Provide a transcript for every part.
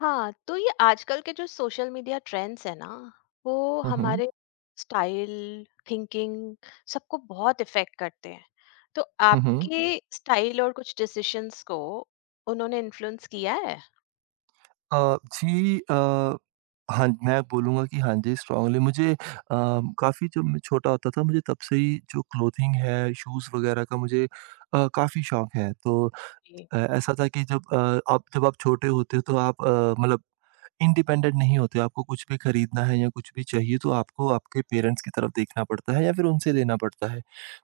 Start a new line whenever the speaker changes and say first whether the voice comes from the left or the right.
left: हाँ, तो ये आजकल के जो सोशल मीडिया ट्रेंड्स है ना, वो
right: हुँ, हुँ।
left: हमारे स्टाइल, थिंकिंग सबको बहुत इफेक्ट करते हैं। तो
right: हुँ, हुँ।
left: आपके स्टाइल और कुछ डिसीजंस को उन्होंने इन्फ्लुएंस किया है?
right: जी, हाँ, मैं बोलूँगा कि हाँ जी, स्ट्रांगली मुझे काफ़ी जब मैं छोटा होता था, मुझे तब से ही जो क्लोथिंग है, शूज़ वग़ैरह का मुझे काफ़ी शौक है। तो
left: जी,
right: ऐसा था कि जब आप जब आप छोटे होते हो तो आप मतलब इंडिपेंडेंट नहीं होते हो, आपको कुछ भी खरीदना है या कुछ भी चाहिए तो आपको आपके पेरेंट्स की तरफ देखना पड़ता है या फिर उनसे लेना पड़ता है।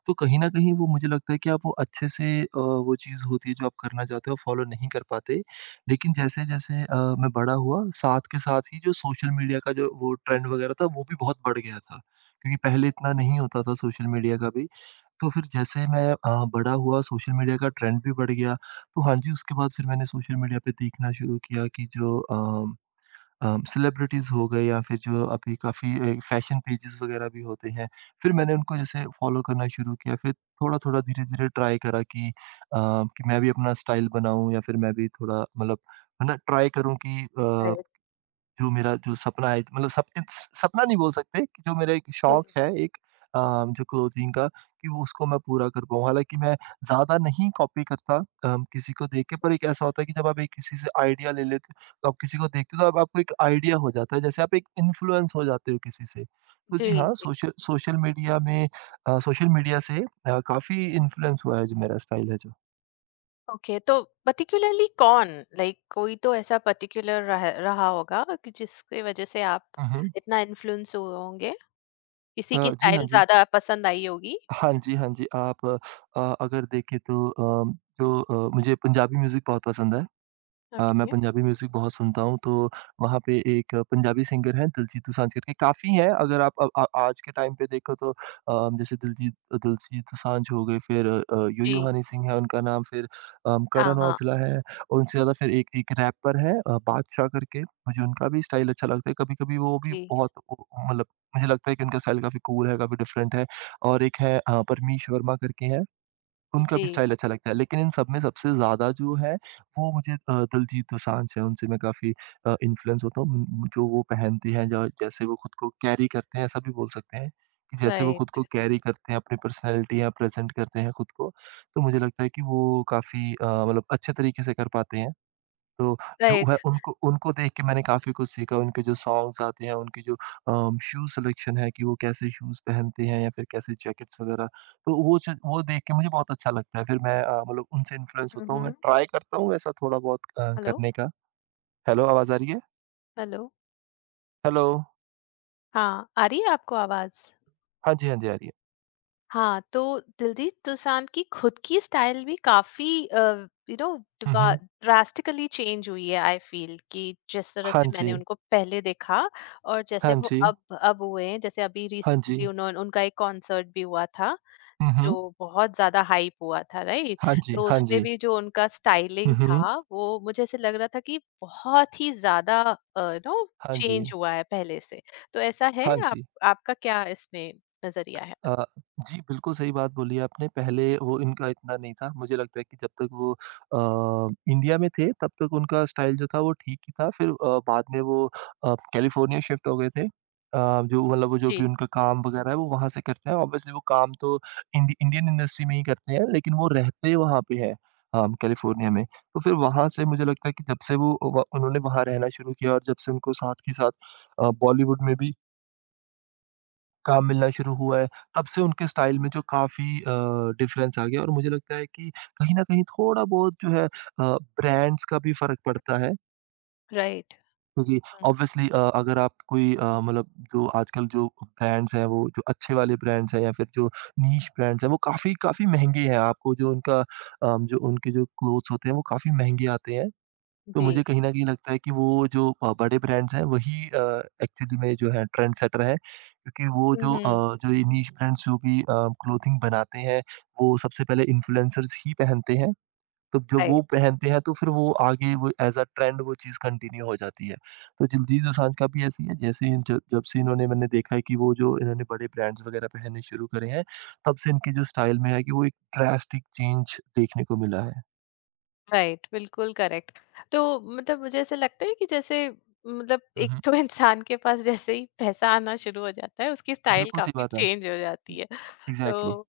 right: तो कहीं न कहीं वो मुझे लगता है कि आप वो अच्छे से वो चीज़ होती है जो आप करना चाहते हो फॉलो नहीं कर पाते। लेकिन जैसे-जैसे मैं बड़ा हुआ साथ के साथ ही जो सोशल मीडिया का जो वो ट्रेंड वगैरह था वो भी बहुत बढ़ गया था। क्योंकि पहले इतना नहीं होता था सोशल मीडिया का भी। तो फिर जैसे मैं बड़ा हुआ सोशल मीडिया का ट्रेंड भी बढ़ गया। तो हाँ जी, उसके बाद फिर मैंने सोशल मीडिया पे देखना शुरू किया कि जो सेलिब्रिटीज़ हो गए या फिर जो अभी काफ़ी फैशन पेजेस वगैरह भी होते हैं। फिर मैंने उनको जैसे फ़ॉलो करना शुरू किया, फिर थोड़ा-थोड़ा, धीरे-धीरे ट्राई करा कि कि मैं भी अपना स्टाइल बनाऊँ या फिर मैं भी थोड़ा मतलब है ना, ट्राई करूँ कि अ
left: राइट,
right: जो मेरा जो सपना है मतलब सपने सपना नहीं बोल सकते कि जो मेरा एक
left: जी,
right: शौक है एक अ, जो क्लोथिंग का कि वो उसको मैं पूरा कर पाऊँ। हालाँकि मैं ज़्यादा नहीं कॉपी करता किसी को देख के पर एक ऐसा होता है कि जब आप एक किसी से आइडिया ले लेते हो, तो आप किसी को देखते हो तो अब आपको एक आइडिया हो जाता है, जैसे आप एक इन्फ्लुएंस हो जाते हो किसी से। तो जी
left: जी,
right: हाँ,
left: जी।
right: सोशल सोशल मीडिया में सोशल मीडिया से काफ़ी इन्फ्लुएंस हुआ है जो मेरा स्टाइल है जो।
left: ओके, तो पर्टिकुलरली कौन? लाइक कोई तो ऐसा पर्टिकुलर रह रहा होगा कि जिसकी वजह से आप
right: हुँ, हुँ।
left: इतना इन्फ्लुएंस हुए होंगे? किसी की
right: जी हाँ
left: स्टाइल
right: जी।
left: ज़्यादा पसंद आई होगी?
right: हाँ जी, हाँ जी। आप अगर देखें तो जो मुझे पंजाबी म्यूज़िक बहुत पसंद है। मैं
left: ओके।
right: पंजाबी म्यूज़िक बहुत सुनता हूँ, तो वहाँ पे एक पंजाबी सिंगर हैं दिलजीत दोसांझ करके, काफ़ी हैं अगर आप अ, आ आज के टाइम पे देखो तो जैसे दिलजीत दिलजीत दोसांझ हो गए, फिर यूयू
left: जी,
right: हनी सिंह है उनका नाम, फिर
left: हाँ,
right: करण
left: हाँ।
right: औजला है, और उनसे ज़्यादा फिर एक एक रैपर है बादशाह करके, मुझे उनका भी स्टाइल अच्छा लगता है, कभी-कभी वो भी
left: जी,
right: बहुत वो मतलब मुझे लगता है कि उनका स्टाइल काफ़ी कूल है, काफ़ी डिफरेंट है और एक है परमीश वर्मा करके हैं। उनका
left: जी।
right: भी स्टाइल अच्छा लगता है, लेकिन इन सब में सबसे ज़्यादा जो है, वो मुझे दिलजीत दोसांझ हैं, उनसे मैं काफ़ी इन्फ्लुएंस होता हूँ। जो वो पहनते हैं, ज जैसे वो खुद को कैरी करते हैं, ऐसा भी बोल सकते हैं कि जैसे वो खुद
left: राइट,
right: को कैरी करते हैं, अपनी पर्सनैलिटी या प्रेज़ेंट करते हैं खुद को, तो मुझे लगता है कि वो काफ़ी मतलब अच्छे तरीके से कर पाते हैं। तो जो
left: राइट।
right: वह उनको उनको देख के मैंने काफ़ी कुछ सीखा, उनके जो सॉन्ग्स आते हैं, उनके जो शू सिलेक्शन है कि वो कैसे शूज़ पहनते हैं या फिर कैसे जैकेट्स वगैरह, तो वो च वो देख के मुझे बहुत अच्छा लगता है। फिर मैं मतलब उनसे इन्फ्लुएंस
left: हुँ,
right: होता हूँ, मैं
left: हुँ।
right: ट्राई करता हूँ ऐसा थोड़ा बहुत
left: हेलो,
right: करने का। हेलो, आवाज़ आ रही है?
left: हेलो।
right: हेलो?
left: हाँ, आ रही है आपको आवाज़?
right: हाँ जी, हाँ जी, आ रही है।
left: हाँ, तो दिलजीत दोसांझ की खुद की स्टाइल भी काफ़ी यू नो
right: हुँ,
left: ड्वा
right: हुँ।
left: ड्रास्टिकली चेंज हुई है। आई फ़ील कि जिस तरह
right: हाँ
left: से मैंने
right: जी,
left: उनको पहले देखा और जैसे
right: हाँ
left: वो
right: जी,
left: अब हुए हैं, जैसे अभी
right: हाँ जी।
left: रिसेंटली उन्होंने उनका एक कॉन्सर्ट भी हुआ था
right: हुँ,
left: जो
right: हुँ।
left: बहुत ज़्यादा हाइप हुआ था, राइट?
right: हाँ जी,
left: तो
right: हाँ
left: उसमें
right: जी।
left: भी जो उनका
right: हुँ,
left: स्टाइलिंग
right: हुँ।
left: था, वो मुझे ऐसे लग रहा था कि बहुत ही ज़्यादा नो
right: हाँ जी,
left: चेंज हुआ है पहले से। तो ऐसा है,
right: हाँ
left: आप
right: जी।
left: आपका क्या इसमें नज़रिया है?
right: अ, जी, बिल्कुल सही बात बोली आपने, पहले वो इनका इतना नहीं था, मुझे लगता है कि जब तक वो इंडिया में थे तब तक उनका स्टाइल जो था वो ठीक ही था, फिर बाद में वो कैलिफ़ोर्निया शिफ्ट हो गए थे। अ, जो मतलब वो जो
left: जी।
right: भी उनका काम वग़ैरह है वो वहाँ से करते हैं, ऑब्वियसली वो काम तो इंडी इंडियन इंडस्ट्री में ही करते हैं, लेकिन वो रहते वहाँ पे हैं कैलिफ़ोर्निया
left: हुँ,
right: में। तो फिर वहाँ से मुझे लगता है कि जब से वो व उन्होंने वहाँ रहना शुरू किया और जब से उनको साथ ही साथ बॉलीवुड में भी काम मिलना शुरू हुआ है, तब से उनके स्टाइल में जो काफ़ी डिफरेंस आ गया और मुझे लगता है कि कहीं न कहीं थोड़ा-बहुत जो है ब्रांड्स का भी फ़र्क पड़ता है
left: राइट।
right: क्योंकि
left: हुँ,
right: ऑब्वियसली अगर आप कोई मतलब जो आजकल जो ब्रांड्स हैं, वो जो अच्छे वाले ब्रांड्स हैं या फिर जो नीश ब्रांड्स हैं, वो काफ़ी काफ़ी महँगे हैं। आपको जो उनका जो उनके जो क्लोथ्स होते हैं, वो काफ़ी महँगे आते हैं। तो मुझे
left: जी।
right: कहीं न कहीं लगता है कि वो जो बड़े ब्रांड्स हैं वही एक्चुअली में जो है ट्रेंड सेटर हैं। क्योंकि वो
left: हुँ,
right: जो
left: हुँ।
right: अ, जो ये नीश ब्रांड्स जो भी क्लोथिंग बनाते हैं, वो सबसे पहले इन्फ्लुएंसर्स ही पहनते हैं। तो जब वो
left: राइट।
right: पहनते हैं तो फिर वो आगे वो एज़ अ ट्रेंड वो चीज़ कंटिन्यू हो जाती है। तो दिलजीत दोसांझ का भी ऐसे ही है जैसे ही ज जब से इन्होंने मैंने देखा है कि वो जो इन्होंने बड़े ब्रांड्स वगैरह पहनने शुरू करे हैं, तब से इनके जो स्टाइल में है कि वो एक ड्रास्टिक चेंज देखने को मिला है।
left: राइट, बिल्कुल करेक्ट। तो मतलब मुझे ऐसा लगता है कि जैसे, मतलब,
right: हुँ,
left: एक
right: हुँ।
left: तो इंसान के पास जैसे ही पैसा आना शुरू हो जाता है, उसकी स्टाइल
right: बिल्कुल सही
left: काफी
right: बात है।
left: चेंज हो जाती है।
right: एग्ज़ैक्टली।
left: तो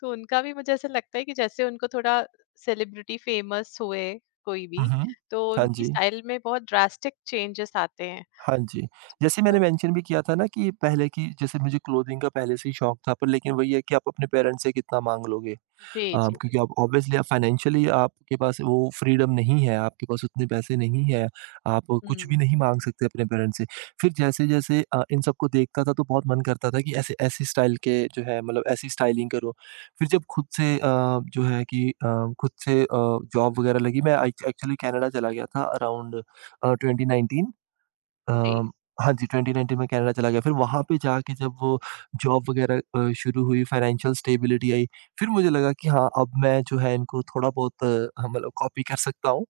left: तो उनका भी मुझे ऐसा लगता है कि जैसे उनको थोड़ा सेलिब्रिटी फेमस हुए, कोई
right: हुँ,
left: भी,
right: हुँ।
left: तो
right: हाँ
left: उनकी
right: जी,
left: स्टाइल में बहुत ड्रास्टिक चेंजेस आते हैं।
right: हाँ जी। जैसे मैंने
left: तो
right: मेंशन भी किया था ना कि पहले की जैसे मुझे क्लोथिंग का पहले से ही शौक था पर लेकिन वही है कि आप अपने पेरेंट्स से कितना माँग लोगे।
left: जी, जी,
right: क्योंकि आप ऑब्वियसली आप फाइनेंशियली आपके पास वो फ्रीडम नहीं है, आपके पास उतने पैसे नहीं है, आप कुछ
left: हम्म,
right: भी नहीं माँग सकते अपने पेरेंट्स से। फिर जैसे-जैसे इन सबको देखता था तो बहुत मन करता था कि ऐसे ऐसी स्टाइल के जो है मतलब ऐसी स्टाइलिंग करो। फिर जब खुद से जो है कि खुद से जॉब वगैरह लगी मैं एक्चुअली कनाडा चला गया था अराउंड 2019 अ,
left: जी
right: हाँ जी, 2019 में कनाडा चला गया, फिर वहाँ पे जाके जब वो जॉब वग़ैरह शुरू हुई, फाइनेंशियल स्टेबिलिटी आई, फिर मुझे लगा कि हाँ, अब मैं जो है इनको थोड़ा बहुत हाँ, मतलब कॉपी कर सकता हूँ।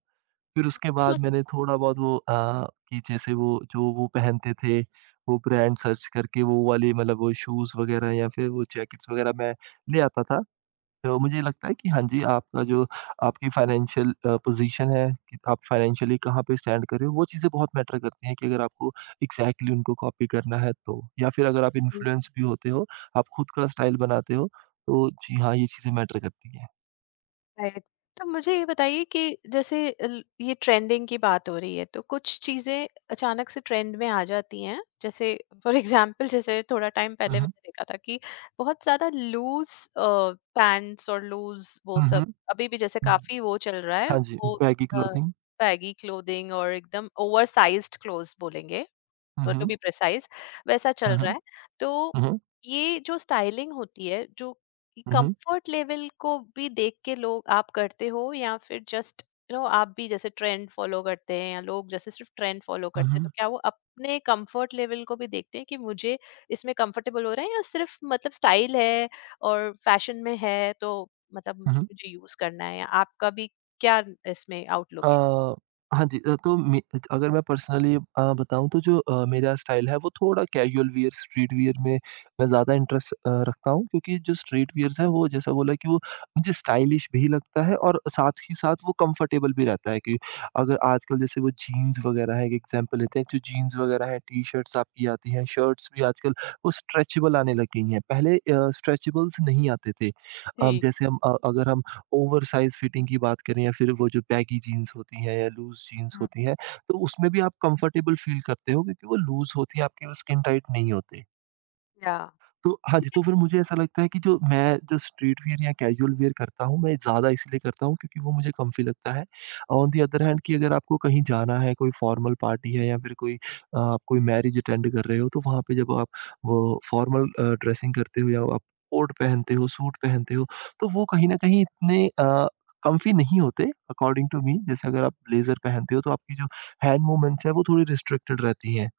right: फिर उसके बाद मैंने थोड़ा बहुत वो कि जैसे वो जो वो पहनते थे, वो ब्रांड सर्च करके वो वाली मतलब वो शूज़ वग़ैरह या फिर वो जैकेट्स वग़ैरह मैं ले आता था। तो मुझे लगता है कि हाँ जी, आपका जो आपकी फाइनेंशियल पोज़ीशन है, कि आप फाइनेंशियली कहाँ पे स्टैंड कर रहे हो, वो चीज़ें बहुत मैटर करती हैं कि अगर आपको एग्ज़ैक्टली उनको कॉपी करना है तो। या फिर अगर आप इन्फ्लुएंस भी होते हो, आप खुद का स्टाइल बनाते हो, तो जी हाँ, ये चीज़ें मैटर करती हैं।
left: राइट। तो मुझे ये बताइए कि जैसे, ये ट्रेंडिंग की बात हो रही है तो कुछ चीजें अचानक से ट्रेंड में आ जाती हैं, जैसे फॉर एग्जांपल जैसे थोड़ा टाइम
right: हुँ,
left: पहले
right: हुँ।
left: मैंने देखा था कि बहुत ज्यादा लूज पैंट्स और लूज वो
right: हुँ,
left: सब,
right: हुँ।
left: अभी भी जैसे
right: हुँ।
left: काफी वो चल रहा है,
right: हाँ जी,
left: वो
right: बैगी क्लॉथिंग।
left: बैगी क्लोथिंग और एकदम ओवर साइज्ड क्लोथ्स बोलेंगे
right: हुँ,
left: टू
right: हुँ।
left: बी प्रिसाइज, वैसा
right: हुँ,
left: चल
right: हुँ।
left: रहा है। तो
right: हुँ, हुँ।
left: ये जो स्टाइलिंग होती है, जो
right: हुँ, हुँ।
left: कंफर्ट लेवल को भी देख के लोग आप करते हो, या फिर जस्ट आप भी जैसे ट्रेंड फॉलो करते हैं, या लोग जैसे सिर्फ ट्रेंड फॉलो
right: हुँ,
left: करते हैं तो
right: हुँ।
left: क्या वो अपने कंफर्ट लेवल को भी देखते हैं कि मुझे इसमें कंफर्टेबल हो रहा है, या सिर्फ मतलब स्टाइल है और फैशन में है तो, मतलब,
right: हुँ,
left: मुझे
right: हुँ।
left: मुझे यूज करना है, या आपका भी क्या इसमें आउटलुक है?
right: अ, हाँ जी। तो मे अगर मैं पर्सनली बताऊँ तो जो मेरा स्टाइल है वो थोड़ा कैजुअल वियर, स्ट्रीट वियर में मैं ज़्यादा इंटरेस्ट रखता हूँ क्योंकि जो स्ट्रीट वियर्स
left: जी,
right: हैं वो जैसा बोला कि वो मुझे स्टाइलिश भी लगता है और साथ ही साथ वो कंफर्टेबल भी रहता है कि अगर आजकल जैसे वो जीन्स वगैरह है, एक एग्ज़ाम्पल लेते हैं, जो जीन्स वगैरह है, टी-शर्ट्स आपकी आती हैं, शर्ट्स भी आजकल वो स्ट्रेचेबल आने लग गई हैं। पहले स्ट्रेचेबल्स नहीं आते थे। अ,
left: जी,
right: जैसे हम अ, अगर हम ओवर साइज़ फिटिंग की बात करें या फिर वो जो बैगी जीन्स होती हैं या लूज़ जीन्स
left: हम्म,
right: होती हैं, तो उसमें भी आप कंफर्टेबल फ़ील करते हो क्योंकि वो लूज़ होती हैं, आपकी वो स्किन टाइट नहीं होते।
left: या
right: तो हाँ जी,
left: जी,
right: तो फिर मुझे ऐसा लगता है कि जो मैं जो स्ट्रीट वियर या कैजुअल वियर करता हूँ, मैं ज़्यादा इसलिए करता हूँ क्योंकि वो मुझे कम्फी लगता है। ऑन दी अदर हैंड कि अगर आपको कहीं जाना है, कोई फॉर्मल पार्टी है या फिर कोई आप कोई मैरिज अटेंड कर रहे हो, तो वहाँ पे जब आप वो फॉर्मल ड्रेसिंग करते हो या आप कोट पहनते हो, सूट पहनते हो, तो वो कहीं न कहीं इतने कम्फी नहीं होते अकॉर्डिंग टू मी। जैसे अगर आप ब्लेज़र पहनते हो, तो आपकी जो हैंड मूवमेंट्स हैं, वो थोड़ी रिस्ट्रिक्टेड रहती हैं।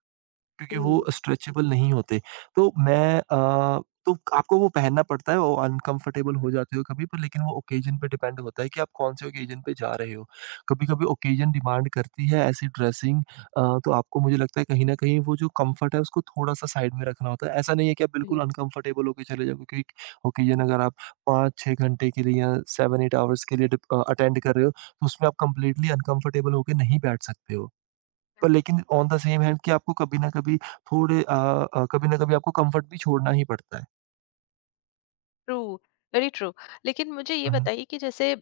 right: क्योंकि वो स्ट्रेचेबल नहीं होते। तो तो आपको वो पहनना पड़ता है, वो अनकम्फर्टेबल हो जाते हो कभी पर लेकिन वो ओकेजन पे डिपेंड होता है कि आप कौन-से ओकेजन पे जा रहे हो। कभी-कभी ओकेजन डिमांड करती है ऐसी ड्रेसिंग। तो आपको मुझे लगता है कहीं न कहीं वो जो कम्फर्ट है उसको थोड़ा-सा साइड में रखना होता है। ऐसा नहीं है कि आप बिल्कुल
left: जी।
right: अनकम्फर्टेबल होके चले जाओ क्योंकि ओकेजन अगर आप 5-6 घंटे के लिए या 7-8 आवर्स के लिए अटेंड कर रहे हो, तो उसमें आप कंप्लीटली अनकम्फर्टेबल होके नहीं बैठ सकते हो। पर लेकिन ऑन द सेम हैंड कि आपको कभी ना कभी कभी ना कभी आपको कम्फर्ट भी छोड़ना ही पड़ता है।
left: True, very true. लेकिन मुझे ये
right: हुँ, हुँ।
left: बताइए कि जैसे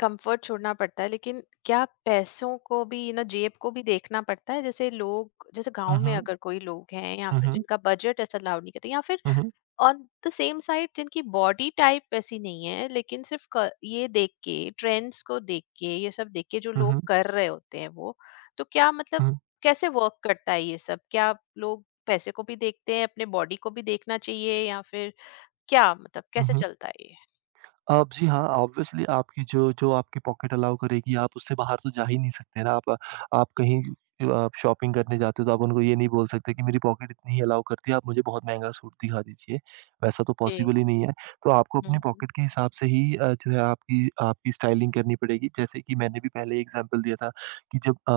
left: कंफर्ट छोड़ना पड़ता है, लेकिन क्या पैसों को भी, ना, जेब को भी देखना पड़ता है? जैसे लोग, जैसे गांव
right: हुँ,
left: में
right: हुँ।
left: अगर कोई लोग हैं, या
right: हुँ,
left: फिर
right: हुँ।
left: जिनका बजट ऐसा अलाउ नहीं करते, या फिर
right: हुँ, हुँ।
left: ऑन द सेम साइड जिनकी बॉडी टाइप वैसी नहीं है, लेकिन सिर्फ ये देख के, ट्रेंड्स को देख के, ये सब देख के जो
right: हुँ,
left: लोग
right: हुँ।
left: कर रहे होते हैं वो, तो क्या मतलब कैसे वर्क करता है ये सब? क्या लोग पैसे को भी देखते हैं, अपने बॉडी को भी देखना चाहिए, या फिर क्या मतलब
right: हुँ,
left: कैसे
right: हुँ।
left: चलता है ये?
right: अब जी हाँ, ऑब्वियसली आपकी जो जो आपकी पॉकेट अलाउ करेगी, आप उससे बाहर तो जा ही नहीं सकते ना। आप कहीं आप शॉपिंग करने जाते हो तो आप उनको ये नहीं बोल सकते कि मेरी पॉकेट इतनी ही अलाउ करती है, आप मुझे बहुत महँगा सूट दिखा दीजिए। वैसा तो
left: जी।
right: पॉसिबल ही नहीं है। तो आपको
left: हुँ,
right: अपनी
left: हुँ।
right: पॉकेट के हिसाब से ही जो है आपकी आपकी स्टाइलिंग करनी पड़ेगी। जैसे कि मैंने भी पहले एग्ज़ाम्पल दिया था कि जब अ,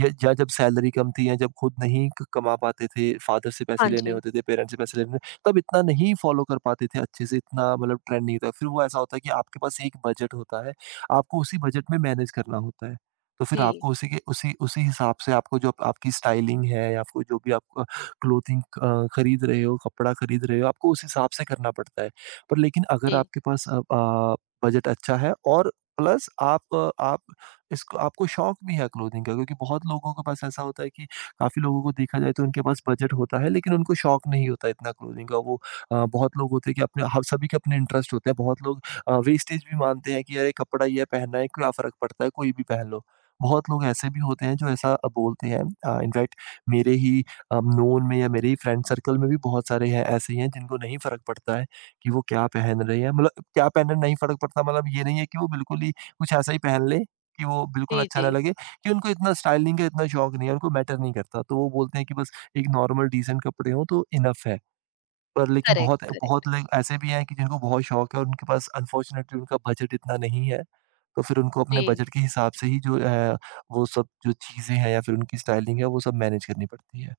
right: या या जब सैलरी कम थी या जब खुद नहीं क कमा पाते थे, फादर से
left: हाँ
right: पैसे लेने
left: जी।
right: होते थे, पेरेंट्स से पैसे लेने तब इतना नहीं फॉलो कर पाते थे अच्छे से, इतना मतलब ट्रेंड नहीं था। फिर वो ऐसा होता है कि आपके पास एक बजट होता है, आपको उसी बजट में मैनेज करना होता है। तो फिर
left: जी,
right: आपको उसी के उसी उसी हिसाब से आपको जो आपकी स्टाइलिंग है या आपको जो भी क्लोथिंग खरीद रहे हो, कपड़ा खरीद रहे हो, आपको उस हिसाब से करना पड़ता है। पर लेकिन अगर
left: जी,
right: आपके पास बजट अच्छा है और प्लस आप इसको आपको शौक भी है क्लोथिंग का, क्योंकि बहुत लोगों के पास ऐसा होता है कि काफ़ी लोगों को देखा जाए तो उनके पास बजट होता है लेकिन उनको शौक नहीं होता इतना क्लोथिंग का। वो बहुत लोग होते हैं कि अपने हर सभी के अपने इंटरेस्ट होते हैं। बहुत लोग वेस्टेज भी मानते हैं कि यार ये कपड़ा ये पहनना है क्या फ़र्क पड़ता है, कोई भी पहन लो। बहुत लोग ऐसे भी होते हैं जो ऐसा बोलते हैं। इनफैक्ट मेरे ही नोन में या मेरे ही फ्रेंड सर्कल में भी बहुत सारे हैं ऐसे ही हैं जिनको नहीं फ़र्क पड़ता है कि वो क्या पहन रहे हैं, मतलब क्या पहनना नहीं फ़र्क पड़ता, मतलब ये नहीं है कि वो बिल्कुल ही कुछ ऐसा ही पहन ले कि वो बिल्कुल
left: जी,
right: अच्छा ना
left: जी।
right: लगे, कि उनको इतना स्टाइलिंग का इतना शौक नहीं है, उनको मैटर नहीं करता। तो वो बोलते हैं कि बस एक नॉर्मल डीसेंट कपड़े हों तो इनफ है। पर लेकिन
left: करेक्ट,
right: बहुत
left: करेक्ट।
right: बहुत लोग ऐसे भी हैं कि जिनको बहुत शौक है और उनके पास अनफॉर्चुनेटली उनका बजट इतना नहीं है। तो फिर उनको अपने
left: जी।
right: बजट के हिसाब से ही जो है वो सब जो चीज़ें हैं या फिर उनकी स्टाइलिंग है वो सब मैनेज करनी पड़ती है।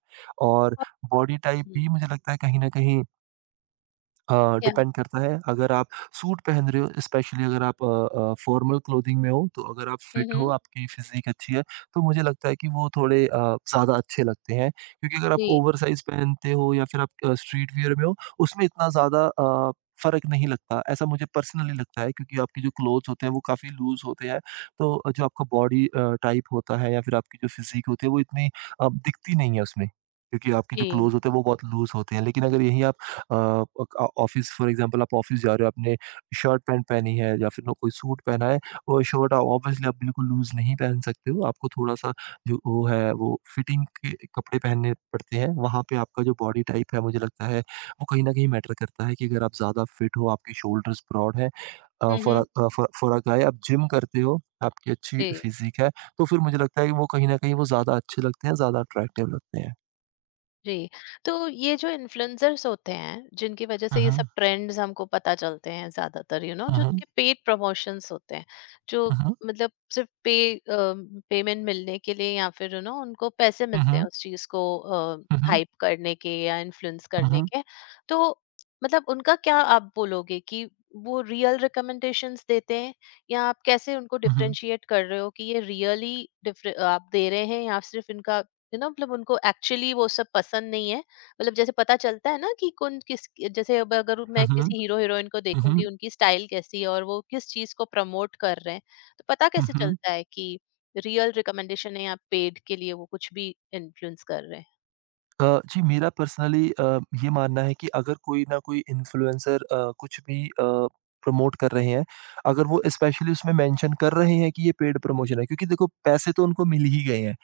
right: और
left: और
right: बॉडी टाइप
left: हुँ।
right: भी मुझे लगता है कहीं न कहीं
left: या
right: डिपेंड करता है अगर आप सूट पहन रहे हो, स्पेशली अगर आप फॉर्मल क्लोथिंग में हो, तो अगर आप
left: हुँ,
right: फिट हो,
left: हुँ।
right: आपकी फिजिक अच्छी है, तो मुझे लगता है कि वो ज़्यादा अच्छे लगते हैं। क्योंकि अगर आप
left: जी,
right: ओवर साइज पहनते हो या फिर आप स्ट्रीट वियर में हो, उसमें इतना ज़्यादा फर्क नहीं लगता, ऐसा मुझे पर्सनली लगता है। क्योंकि आपके जो क्लोथ्स होते हैं वो काफ़ी लूज होते हैं, तो जो आपका बॉडी टाइप होता है या फिर आपकी जो फिजिक होती है वो इतनी दिखती नहीं है उसमें, क्योंकि आपके जो
left: जी।
right: क्लोथ होते हैं वो बहुत लूज होते हैं। लेकिन अगर यही आप अ, ऑफ़िस फॉर एग्ज़ाम्पल, आप ऑफ़िस जा रहे हो, आपने शर्ट पैंट पहनी है या फिर ना कोई सूट पहना है, वो शर्ट आप ऑब्वियसली आप बिल्कुल लूज़ नहीं पहन सकते हो, आपको थोड़ा-सा जो वो है, वो फिटिंग के कपड़े पहनने पड़ते हैं। वहाँ पे आपका जो बॉडी टाइप है, मुझे लगता है, वो कहीं न कहीं मैटर करता है कि अगर आप ज़्यादा फिट हो, आपके शोल्डर्स ब्रॉड हैं,
left: हुँ, हुँ।
right: अ, फॉर फॉर अ गाय, आप जिम करते हो, आपकी अच्छी
left: जी।
right: फ़िज़ीक है, तो फिर मुझे लगता है कि वो कहीं न कहीं वो ज़्यादा अच्छे लगते हैं, ज़्यादा अट्रैक्टिव लगते हैं।
left: जी, तो ये जो इन्फ्लुएंसर्स होते हैं, जिनकी वजह
right: हुँ,
left: से ये सब
right: हुँ।
left: ट्रेंड्स हमको पता चलते हैं, ज़्यादातर
right: हुँ,
left: जो
right: हुँ।
left: उनके पेड प्रमोशंस होते हैं, जो
right: हुँ, हुँ।
left: मतलब सिर्फ पेमेंट मिलने के लिए, या फिर उनको पैसे
right: हुँ,
left: मिलते हैं
right: हुँ।
left: उस चीज़ को
right: हुँ,
left: हाइप करने के या इन्फ्लुएंस करने
right: हुँ।
left: के। तो मतलब उनका क्या आप बोलोगे कि वो रियल रिकमेंडेशंस देते हैं, या आप कैसे उनको
right: हुँ, हुँ।
left: डिफरेंशिएट कर रहे हो कि ये रियली डिफरे आप दे रहे हैं, या सिर्फ इनका, मतलब उनको एक्चुअली वो सब पसंद नहीं है? मतलब जैसे पता चलता है ना कि कौन किस, जैसे अब अगर मैं
right: हुँ, हुँ।
left: किसी हीरो हीरोइन को
right: हुँ,
left: देखूं कि
right: हुँ।
left: उनकी स्टाइल कैसी है और वो किस चीज को प्रमोट कर रहे हैं, तो पता
right: हुँ,
left: कैसे
right: हुँ।
left: चलता है कि रियल रिकमेंडेशन है, या पेड के लिए वो कुछ भी इन्फ्लुएंस कर रहे हैं?
right: जी, मेरा पर्सनली ये मानना है कि अगर कोई ना कोई इन्फ्लुएंसर कुछ भी प्रमोट कर रहे हैं, अगर वो स्पेशली उसमें मेंशन कर रहे हैं कि ये पेड प्रमोशन है, क्योंकि देखो पैसे तो उनको मिल ही गए हैं।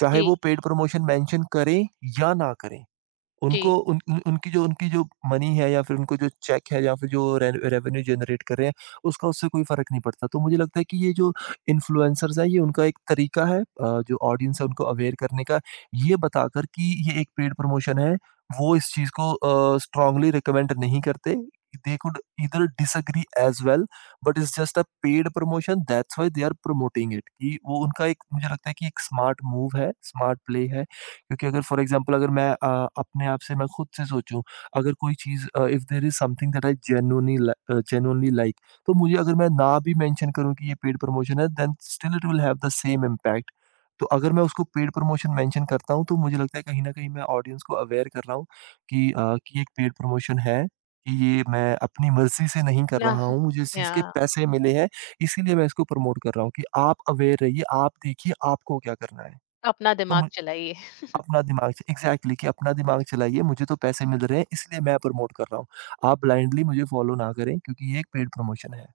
right: चाहे वो
left: जी,
right: पेड प्रमोशन मेंशन करें या ना करें।
left: जी,
right: उनको उन उन उनकी जो मनी है या फिर उनको जो चेक है या फिर जो रे रेवेन्यू जनरेट कर रहे हैं, उसका उससे कोई फ़र्क नहीं पड़ता। तो मुझे लगता है कि ये जो इन्फ्लुएंसर्स हैं, ये उनका एक तरीका है जो ऑडियंस है उनको अवेयर करने का, ये बताकर कि ये एक पेड प्रमोशन है, वो इस चीज़ को स्ट्रांगली रिकमेंड नहीं करते। They could either disagree as well but it's just a paid promotion that's why they are promoting it, कि वो उनका एक मुझे लगता है कि एक स्मार्ट मूव है, स्मार्ट प्ले है। क्योंकि अगर फॉर एग्जांपल, अगर अपने आप से मैं खुद से सोचूँ, अगर कोई चीज़ if there is something that I genuinely like, तो मुझे अगर मैं ना भी मेंशन करूँ कि ये पेड प्रमोशन है, then still it will have the same impact. तो अगर मैं उसको पेड प्रमोशन मेंशन करता हूँ, तो मुझे लगता है कहीं न कहीं मैं ऑडियंस को अवेयर कर रहा हूँ कि कि ये एक पेड प्रमोशन है, कि ये मैं अपनी मर्ज़ी से नहीं कर
left: ना,
right: रहा हूँ, मुझे इस
left: या
right: चीज़ के पैसे मिले हैं, इसीलिए मैं इसको प्रमोट कर रहा हूँ, कि आप अवेयर रहिए, आप देखिए आपको क्या करना है।
left: अपना
right: तो
left: दिमाग
right: मु
left: चलाइए।
right: अपना दिमाग एग्ज़ैक्टली, कि अपना दिमाग चलाइए, मुझे तो पैसे मिल रहे हैं इसलिए मैं प्रमोट कर रहा हूँ। आप ब्लाइंडली मुझे फ़ॉलो ना करें क्योंकि ये एक पेड प्रमोशन है।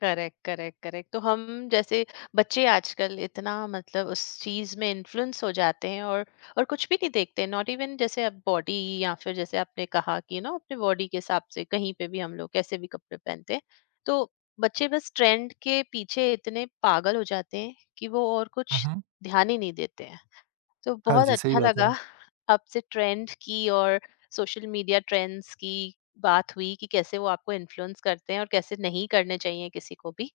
left: Correct, correct, correct. तो हम जैसे बच्चे आजकल इतना, मतलब, उस चीज में इन्फ्लुएंस हो जाते हैं, और कुछ भी नहीं देखते, नॉट इवन जैसे आप बॉडी, या फिर जैसे आपने कहा कि ना अपने बॉडी के हिसाब से कहीं पे भी हम लोग कैसे भी कपड़े पहनते हैं। तो बच्चे बस ट्रेंड के पीछे इतने पागल हो जाते हैं कि वो और
right: हुँ,
left: कुछ
right: हुँ।
left: ध्यान ही नहीं देते हैं। तो
right: हाँ
left: बहुत
right: जी, सही
left: अच्छा
right: बात
left: लगा
right: है।
left: आपसे ट्रेंड की और सोशल मीडिया ट्रेंड्स की बात हुई कि कैसे वो आपको इन्फ्लुएंस करते हैं और कैसे नहीं करने चाहिए किसी को भी।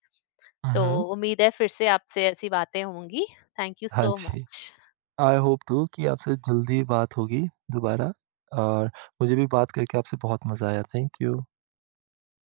right: हुँ,
left: तो
right: हुँ।
left: उम्मीद है फिर से आपसे ऐसी बातें होंगी। थैंक यू
right: हाँ
left: सो
right: जी।
left: मच।
right: आई होप टू कि आपसे जल्दी बात होगी दोबारा। और मुझे भी बात करके आपसे बहुत मज़ा आया। Thank you.